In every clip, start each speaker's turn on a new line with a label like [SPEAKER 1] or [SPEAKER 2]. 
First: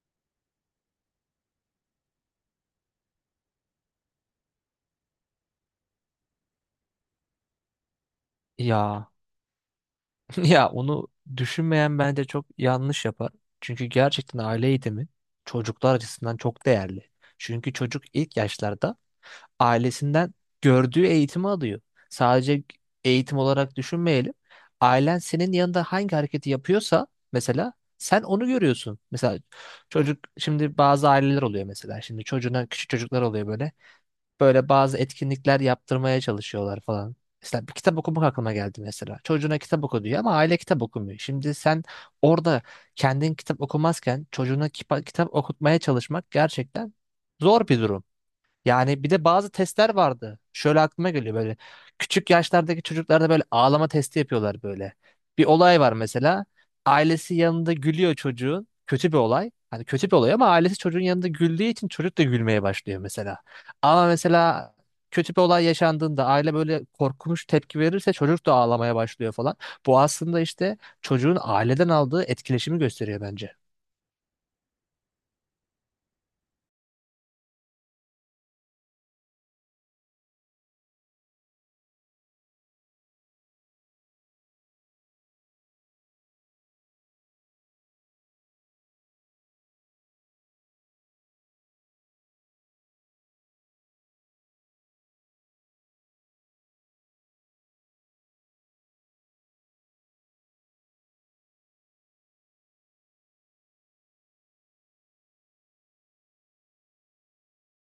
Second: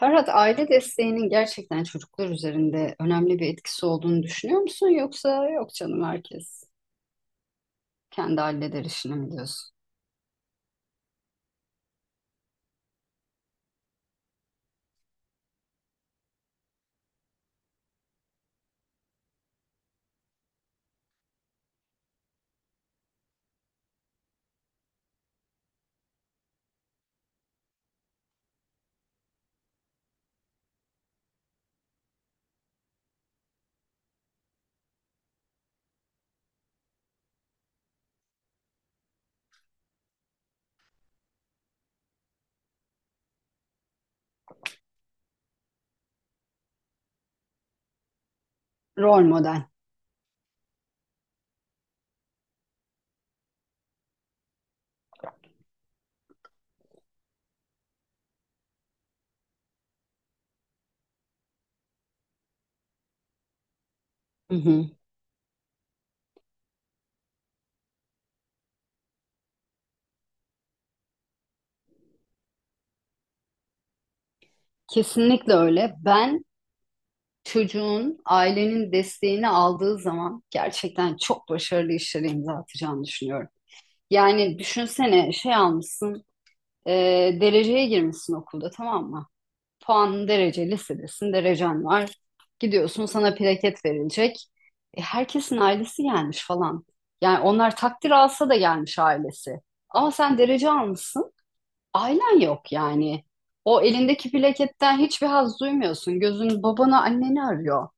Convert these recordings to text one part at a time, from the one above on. [SPEAKER 1] Ferhat, aile desteğinin gerçekten çocuklar üzerinde önemli bir etkisi olduğunu düşünüyor musun? Yoksa yok canım herkes kendi halleder
[SPEAKER 2] Ya
[SPEAKER 1] işini mi diyorsun?
[SPEAKER 2] ya onu düşünmeyen bence çok yanlış yapar. Çünkü gerçekten aile eğitimi çocuklar açısından çok değerli. Çünkü çocuk ilk yaşlarda ailesinden gördüğü eğitimi alıyor. Sadece eğitim olarak düşünmeyelim. Ailen senin yanında hangi hareketi yapıyorsa mesela sen onu görüyorsun. Mesela çocuk şimdi bazı aileler oluyor mesela. Şimdi çocuğuna küçük çocuklar oluyor böyle bazı etkinlikler yaptırmaya çalışıyorlar falan. Mesela bir kitap okumak aklıma geldi mesela. Çocuğuna kitap oku diyor ama aile kitap okumuyor. Şimdi sen orada kendin kitap okumazken çocuğuna kitap okutmaya çalışmak gerçekten zor bir durum. Yani bir
[SPEAKER 1] Rol
[SPEAKER 2] de bazı
[SPEAKER 1] model.
[SPEAKER 2] testler vardı. Şöyle aklıma geliyor böyle. Küçük yaşlardaki çocuklarda böyle ağlama testi yapıyorlar böyle. Bir olay var mesela. Ailesi yanında gülüyor çocuğun. Kötü bir olay. Hani kötü bir olay ama ailesi çocuğun yanında güldüğü için çocuk da gülmeye başlıyor mesela. Ama
[SPEAKER 1] Hı
[SPEAKER 2] mesela
[SPEAKER 1] hı.
[SPEAKER 2] kötü bir olay yaşandığında aile böyle korkunç tepki verirse çocuk da ağlamaya başlıyor falan. Bu aslında işte çocuğun aileden aldığı etkileşimi gösteriyor bence.
[SPEAKER 1] Kesinlikle öyle. Ben çocuğun ailenin desteğini aldığı zaman gerçekten çok başarılı işlere imza atacağını düşünüyorum. Yani düşünsene şey almışsın, e, dereceye girmişsin okulda, tamam mı? Puan derece listedesin, derecen var. Gidiyorsun, sana plaket verilecek. Herkesin ailesi gelmiş falan. Yani onlar takdir alsa da gelmiş ailesi. Ama sen derece almışsın, ailen yok yani. O elindeki plaketten hiçbir haz duymuyorsun. Gözün babana, anneni arıyor.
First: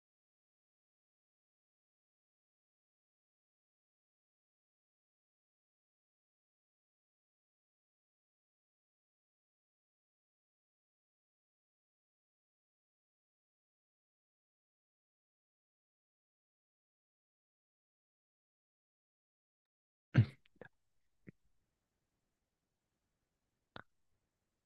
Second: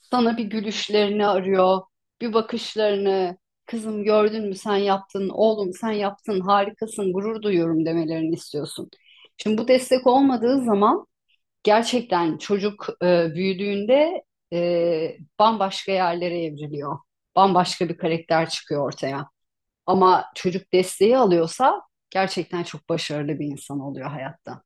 [SPEAKER 1] Sana bir gülüşlerini arıyor, bir bakışlarını. Kızım gördün mü, sen yaptın, oğlum sen yaptın, harikasın, gurur duyuyorum demelerini istiyorsun. Şimdi bu destek olmadığı zaman gerçekten çocuk, büyüdüğünde bambaşka yerlere evriliyor. Bambaşka bir karakter çıkıyor ortaya. Ama çocuk desteği alıyorsa gerçekten çok başarılı bir insan oluyor hayatta.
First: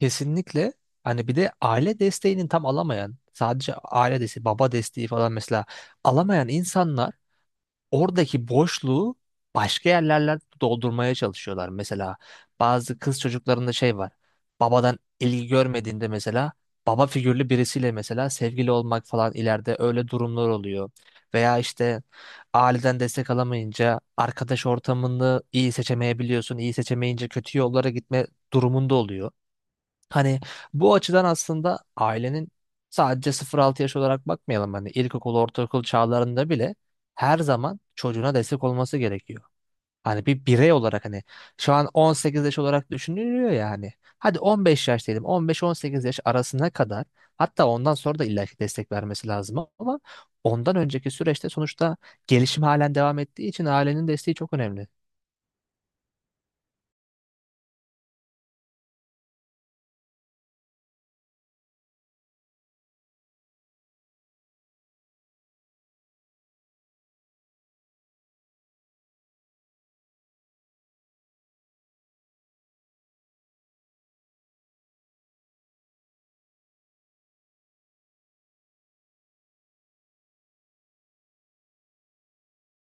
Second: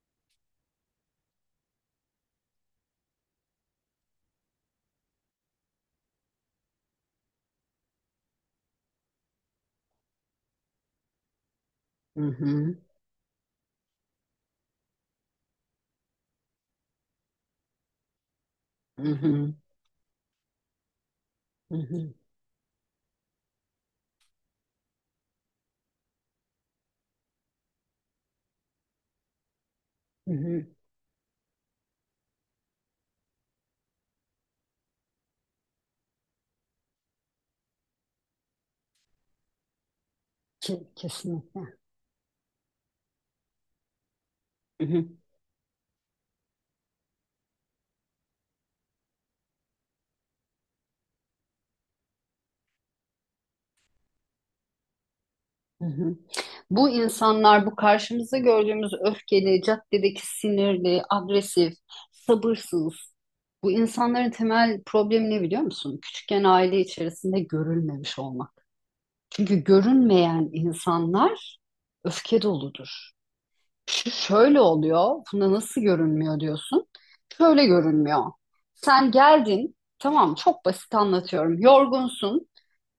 [SPEAKER 2] Kesinlikle. Hani bir de aile desteğinin tam alamayan, sadece aile desteği, baba desteği falan mesela alamayan insanlar oradaki boşluğu başka yerlerle doldurmaya çalışıyorlar. Mesela
[SPEAKER 1] Hı hı,
[SPEAKER 2] bazı kız çocuklarında şey var. Babadan ilgi görmediğinde mesela baba figürlü birisiyle mesela sevgili
[SPEAKER 1] hı
[SPEAKER 2] olmak falan
[SPEAKER 1] hı,
[SPEAKER 2] ileride öyle durumlar oluyor. Veya
[SPEAKER 1] hı
[SPEAKER 2] işte
[SPEAKER 1] hı,
[SPEAKER 2] aileden destek alamayınca arkadaş ortamını iyi seçemeyebiliyorsun. İyi seçemeyince kötü yollara gitme durumunda oluyor.
[SPEAKER 1] hı
[SPEAKER 2] Hani
[SPEAKER 1] hı.
[SPEAKER 2] bu açıdan aslında ailenin sadece 0-6 yaş olarak bakmayalım. Hani ilkokul, ortaokul çağlarında bile her zaman çocuğuna destek olması gerekiyor. Hani bir birey olarak hani
[SPEAKER 1] Kesinlikle.
[SPEAKER 2] şu an 18 yaş olarak düşünülüyor ya hani. Hadi
[SPEAKER 1] Hı
[SPEAKER 2] 15 yaş
[SPEAKER 1] hı.
[SPEAKER 2] diyelim. 15-18 yaş arasına kadar hatta ondan sonra da illaki destek vermesi lazım ama ondan önceki süreçte sonuçta gelişim halen devam ettiği için ailenin desteği çok önemli.
[SPEAKER 1] Hı hı. Bu insanlar, bu karşımızda gördüğümüz öfkeli, caddedeki sinirli, agresif, sabırsız. Bu insanların temel problemi ne biliyor musun? Küçükken aile içerisinde görülmemiş olmak. Çünkü görünmeyen insanlar öfke doludur. Şu şöyle oluyor, buna nasıl görünmüyor diyorsun. Şöyle görünmüyor. Sen geldin, tamam, çok basit anlatıyorum. Yorgunsun,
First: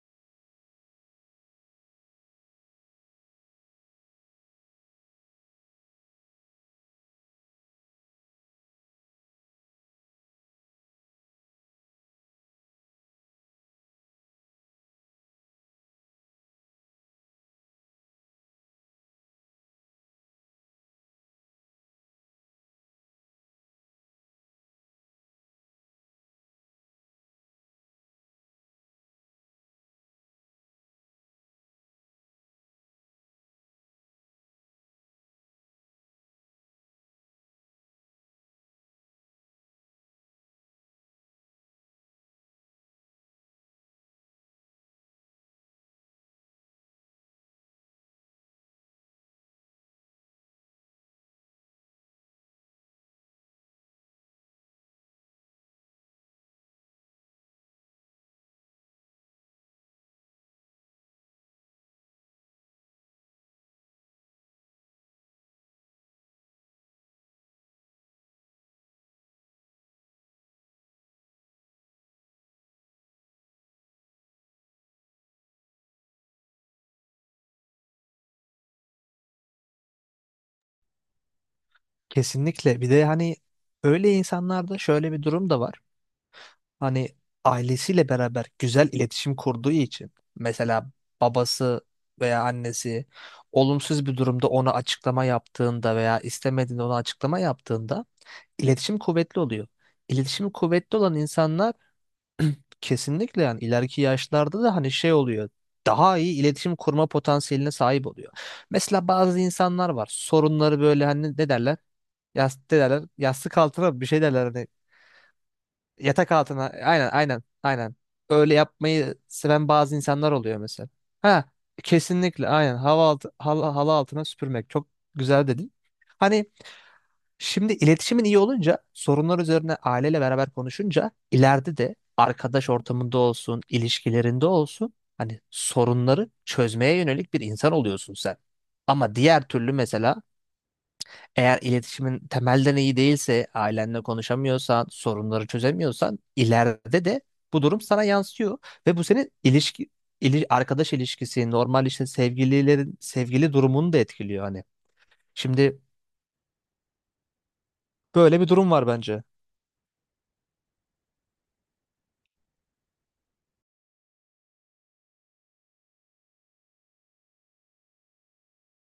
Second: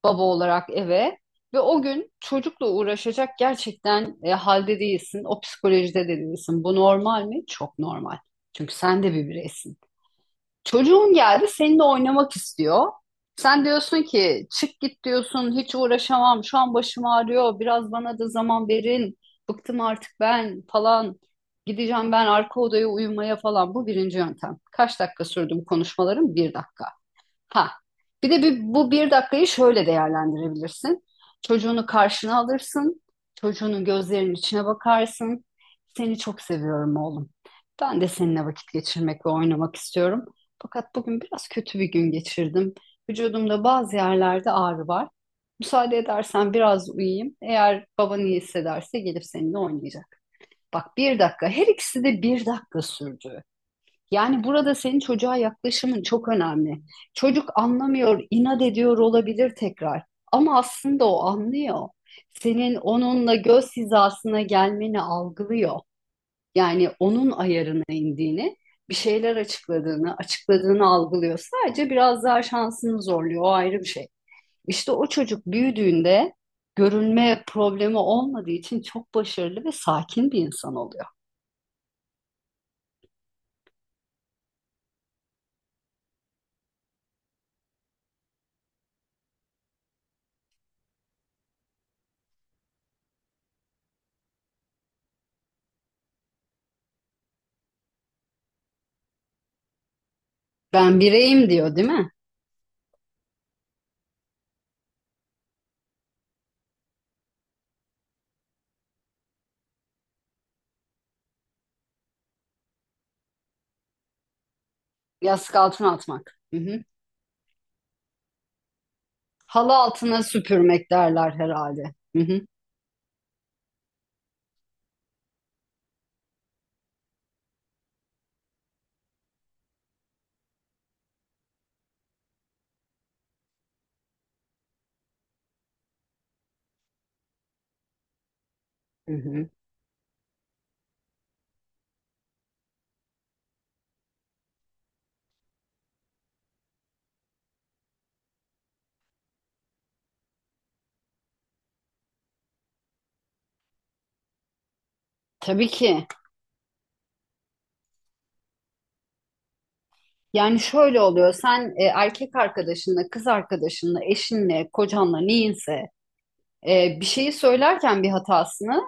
[SPEAKER 1] baba olarak eve ve o gün çocukla uğraşacak gerçekten halde değilsin, o psikolojide de değilsin. Bu normal mi? Çok normal. Çünkü sen de bir bireysin. Çocuğun geldi seninle oynamak istiyor. Sen diyorsun ki çık git diyorsun, hiç uğraşamam şu an, başım ağrıyor, biraz bana da zaman verin, bıktım artık ben falan, gideceğim ben arka odaya uyumaya falan. Bu birinci yöntem. Kaç dakika sürdü bu konuşmalarım? Bir dakika. Ha. Bir de bu bir dakikayı şöyle değerlendirebilirsin. Çocuğunu karşına alırsın. Çocuğunun gözlerinin içine bakarsın. Seni çok seviyorum oğlum. Ben de seninle vakit geçirmek ve oynamak istiyorum. Fakat bugün biraz kötü bir gün geçirdim. Vücudumda bazı yerlerde ağrı var. Müsaade edersen biraz uyuyayım. Eğer baban iyi hissederse gelip seninle oynayacak. Bak, bir dakika. Her ikisi de bir dakika sürdü. Yani burada senin çocuğa yaklaşımın çok önemli. Çocuk anlamıyor, inat ediyor olabilir tekrar. Ama aslında o anlıyor. Senin onunla göz hizasına gelmeni algılıyor. Yani onun ayarına indiğini, bir şeyler açıkladığını algılıyor. Sadece biraz daha şansını zorluyor, o ayrı bir şey. İşte o çocuk büyüdüğünde görünme problemi olmadığı için çok başarılı ve sakin bir insan oluyor.
[SPEAKER 2] Kesinlikle. Bir de hani öyle insanlarda şöyle bir durum da var. Hani ailesiyle beraber güzel iletişim kurduğu için mesela babası veya annesi olumsuz bir durumda ona açıklama yaptığında veya istemediğinde ona açıklama yaptığında iletişim kuvvetli oluyor. İletişimi kuvvetli
[SPEAKER 1] Ben
[SPEAKER 2] olan
[SPEAKER 1] bireyim
[SPEAKER 2] insanlar
[SPEAKER 1] diyor, değil mi?
[SPEAKER 2] kesinlikle yani ileriki yaşlarda da hani şey oluyor. Daha iyi iletişim kurma potansiyeline sahip oluyor. Mesela bazı insanlar var. Sorunları böyle hani ne derler? Yastık derler. Yastık altına bir şey derler. Hani
[SPEAKER 1] Yastık altına
[SPEAKER 2] yatak
[SPEAKER 1] atmak. Hı
[SPEAKER 2] altına.
[SPEAKER 1] hı.
[SPEAKER 2] Aynen, aynen, aynen. Öyle yapmayı seven
[SPEAKER 1] Halı
[SPEAKER 2] bazı
[SPEAKER 1] altına
[SPEAKER 2] insanlar oluyor mesela.
[SPEAKER 1] süpürmek derler
[SPEAKER 2] Ha,
[SPEAKER 1] herhalde. Hı hı,
[SPEAKER 2] kesinlikle aynen. Hava altı, halı altına süpürmek. Çok güzel dedin. Hani şimdi iletişimin iyi olunca sorunlar üzerine aileyle beraber konuşunca ileride de arkadaş ortamında olsun, ilişkilerinde olsun hani sorunları çözmeye yönelik bir insan oluyorsun sen.
[SPEAKER 1] hı
[SPEAKER 2] Ama diğer
[SPEAKER 1] hı.
[SPEAKER 2] türlü mesela eğer iletişimin temelden iyi değilse, ailenle konuşamıyorsan, sorunları çözemiyorsan ileride de bu durum sana yansıyor ve bu senin ilişki arkadaş ilişkisi, normal işte sevgililerin sevgili durumunu da etkiliyor hani.
[SPEAKER 1] Tabii
[SPEAKER 2] Şimdi
[SPEAKER 1] ki.
[SPEAKER 2] böyle bir durum var bence.
[SPEAKER 1] Yani şöyle oluyor. Sen erkek arkadaşınla, kız arkadaşınla, eşinle, kocanla neyinse, bir şeyi söylerken bir hatasını,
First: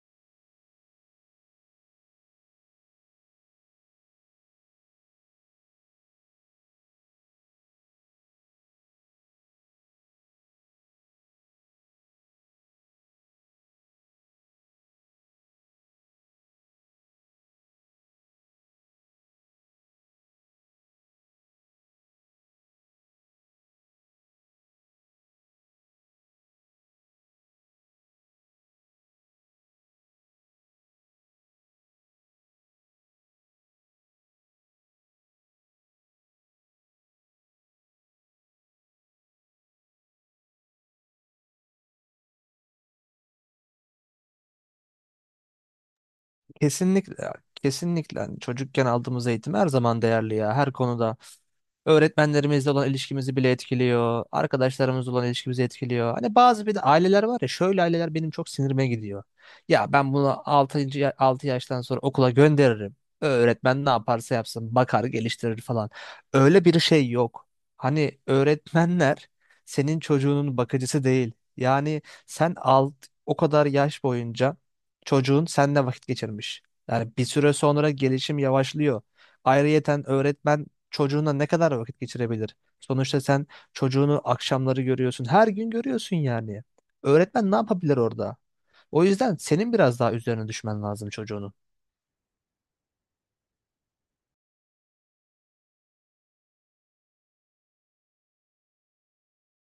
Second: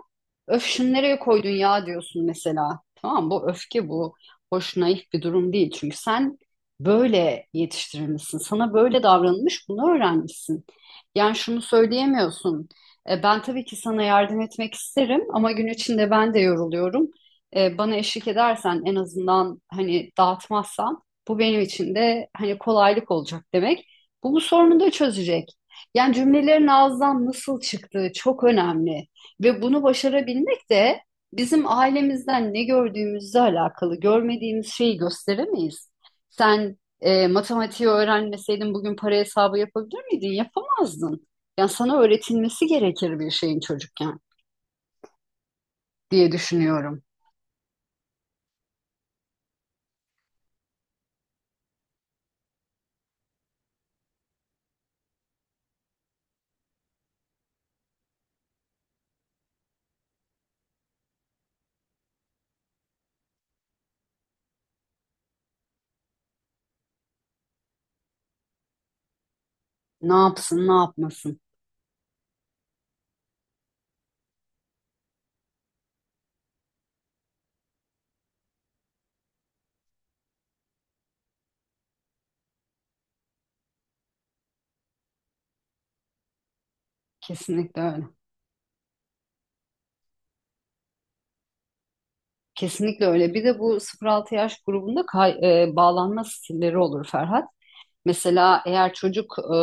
[SPEAKER 1] öf şunu nereye koydun ya diyorsun mesela. Tamam, bu öfke bu. Hoş naif bir durum değil. Çünkü sen böyle yetiştirilmişsin. Sana böyle davranılmış, bunu öğrenmişsin. Yani şunu söyleyemiyorsun. Ben tabii ki sana yardım etmek isterim ama gün içinde ben de yoruluyorum. Bana eşlik edersen en azından, hani dağıtmazsan bu benim için de hani kolaylık olacak demek. Bu sorunu da çözecek. Yani cümlelerin ağızdan nasıl çıktığı çok önemli. Ve bunu başarabilmek de bizim ailemizden ne gördüğümüzle alakalı. Görmediğimiz şeyi gösteremeyiz. Sen matematiği öğrenmeseydin bugün para hesabı yapabilir miydin? Yapamazdın. Yani sana öğretilmesi gerekir bir şeyin çocukken diye düşünüyorum.
[SPEAKER 2] Kesinlikle kesinlikle. Hani çocukken aldığımız eğitim her zaman değerli ya her konuda. Öğretmenlerimizle olan ilişkimizi bile etkiliyor. Arkadaşlarımızla olan ilişkimizi etkiliyor. Hani bazı bir de aileler var ya şöyle aileler benim çok sinirime gidiyor. Ya ben bunu 6. 6 yaştan sonra okula gönderirim. Öğretmen ne yaparsa yapsın bakar geliştirir falan. Öyle bir şey yok. Hani öğretmenler senin
[SPEAKER 1] Ne
[SPEAKER 2] çocuğunun
[SPEAKER 1] yapsın, ne
[SPEAKER 2] bakıcısı değil.
[SPEAKER 1] yapmasın?
[SPEAKER 2] Yani sen alt o kadar yaş boyunca çocuğun seninle vakit geçirmiş. Yani bir süre sonra gelişim yavaşlıyor. Ayrıyeten öğretmen çocuğuna ne kadar vakit geçirebilir? Sonuçta sen çocuğunu akşamları görüyorsun. Her gün görüyorsun yani. Öğretmen ne
[SPEAKER 1] Kesinlikle
[SPEAKER 2] yapabilir
[SPEAKER 1] öyle.
[SPEAKER 2] orada? O yüzden senin biraz daha üzerine düşmen lazım çocuğunun.
[SPEAKER 1] Kesinlikle öyle. Bir de bu 0-6 yaş grubunda bağlanma stilleri olur Ferhat. Mesela eğer çocuk,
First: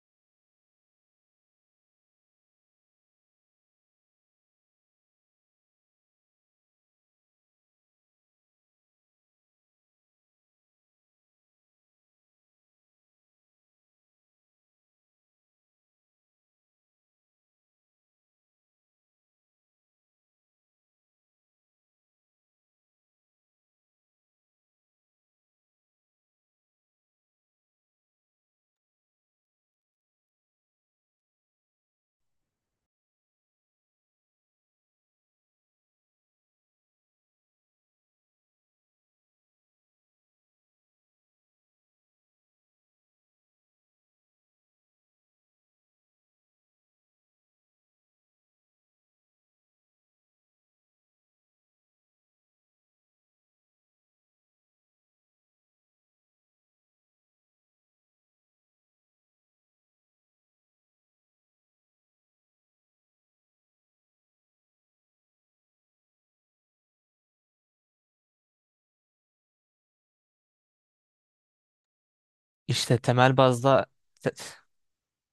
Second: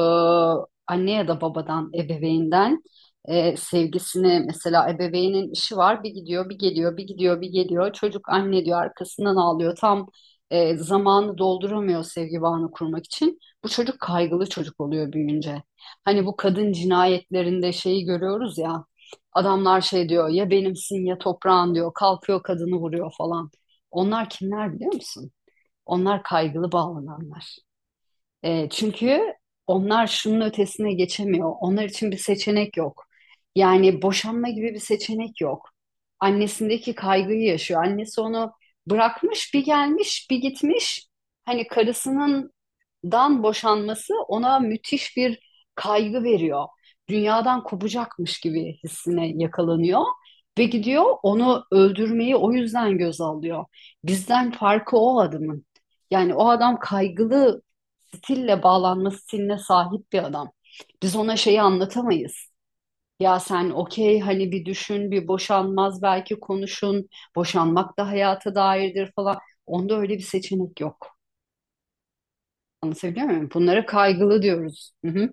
[SPEAKER 1] anne ya da babadan, ebeveyinden sevgisini, mesela ebeveynin işi var, bir gidiyor bir geliyor bir gidiyor bir geliyor, çocuk anne diyor arkasından ağlıyor, tam zamanı dolduramıyor sevgi bağını kurmak için, bu çocuk kaygılı çocuk oluyor büyüyünce. Hani bu kadın cinayetlerinde şeyi görüyoruz ya, adamlar şey diyor ya, benimsin ya, toprağın diyor, kalkıyor kadını vuruyor falan. Onlar kimler biliyor musun? Onlar kaygılı bağlananlar. Çünkü onlar şunun ötesine geçemiyor. Onlar için bir seçenek yok. Yani boşanma gibi bir seçenek yok. Annesindeki kaygıyı yaşıyor. Annesi onu bırakmış, bir gelmiş, bir gitmiş. Hani karısının dan boşanması ona müthiş bir kaygı veriyor. Dünyadan kopacakmış gibi hissine yakalanıyor ve gidiyor onu öldürmeyi o yüzden göz alıyor. Bizden farkı o adamın. Yani o adam kaygılı stille bağlanma stiline sahip bir adam. Biz ona şeyi anlatamayız. Ya sen okey, hani bir düşün, bir boşanmaz, belki konuşun. Boşanmak da hayata dairdir falan. Onda öyle bir seçenek yok.
[SPEAKER 2] İşte
[SPEAKER 1] Anlatabiliyor
[SPEAKER 2] temel
[SPEAKER 1] muyum? Bunlara
[SPEAKER 2] bazda te-
[SPEAKER 1] kaygılı diyoruz. Hı hı,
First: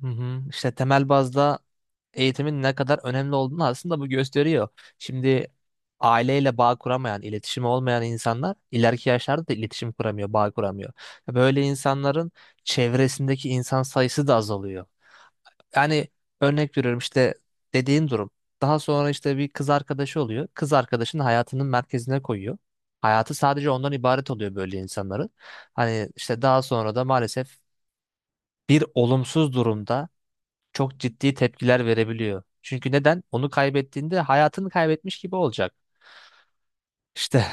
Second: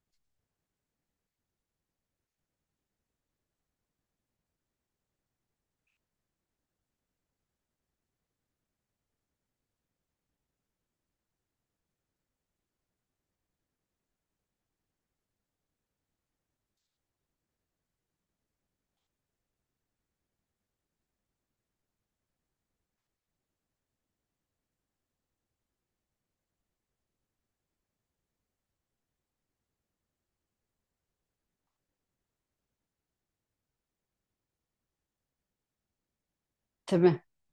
[SPEAKER 2] hı hı. işte temel bazda eğitimin ne kadar önemli olduğunu aslında bu gösteriyor. Şimdi aileyle bağ kuramayan, iletişimi olmayan insanlar ileriki yaşlarda da iletişim kuramıyor, bağ kuramıyor. Böyle insanların çevresindeki insan sayısı da azalıyor. Yani örnek veriyorum işte dediğin durum. Daha sonra işte bir kız arkadaşı oluyor. Kız arkadaşını hayatının merkezine koyuyor. Hayatı sadece ondan ibaret oluyor böyle insanların. Hani işte daha sonra da maalesef bir olumsuz durumda çok ciddi tepkiler verebiliyor. Çünkü neden? Onu kaybettiğinde hayatını kaybetmiş gibi olacak.
[SPEAKER 1] tabii.
[SPEAKER 2] İşte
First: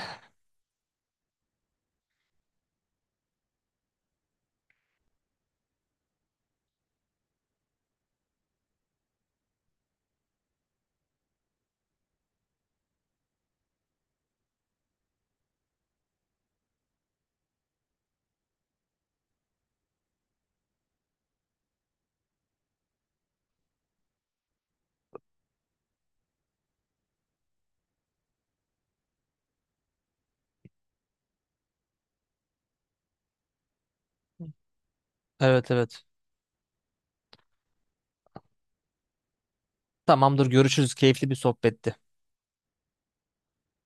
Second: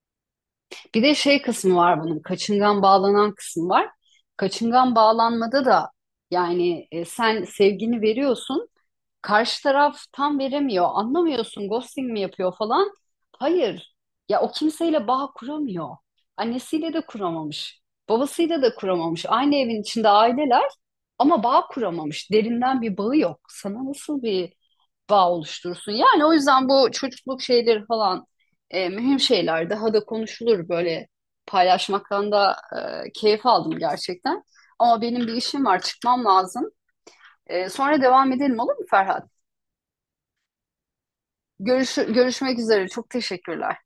[SPEAKER 1] Bir de şey kısmı var bunun. Kaçıngan bağlanan kısmı var. Kaçıngan bağlanmada da yani, sen sevgini veriyorsun, karşı taraf tam veremiyor. Anlamıyorsun, ghosting mi yapıyor falan. Hayır. Ya o kimseyle bağ kuramıyor. Annesiyle de kuramamış. Babasıyla da kuramamış. Aynı evin içinde aileler ama bağ kuramamış. Derinden bir bağı yok. Sana nasıl bir bağ oluşturursun? Yani o yüzden bu çocukluk şeyleri falan mühim şeyler. Daha da konuşulur böyle, paylaşmaktan da keyif aldım gerçekten. Ama benim bir işim
[SPEAKER 2] evet
[SPEAKER 1] var,
[SPEAKER 2] evet.
[SPEAKER 1] çıkmam lazım. Sonra devam edelim olur mu Ferhat?
[SPEAKER 2] Tamamdır, görüşürüz. Keyifli bir sohbetti.
[SPEAKER 1] Görüşmek üzere. Çok teşekkürler.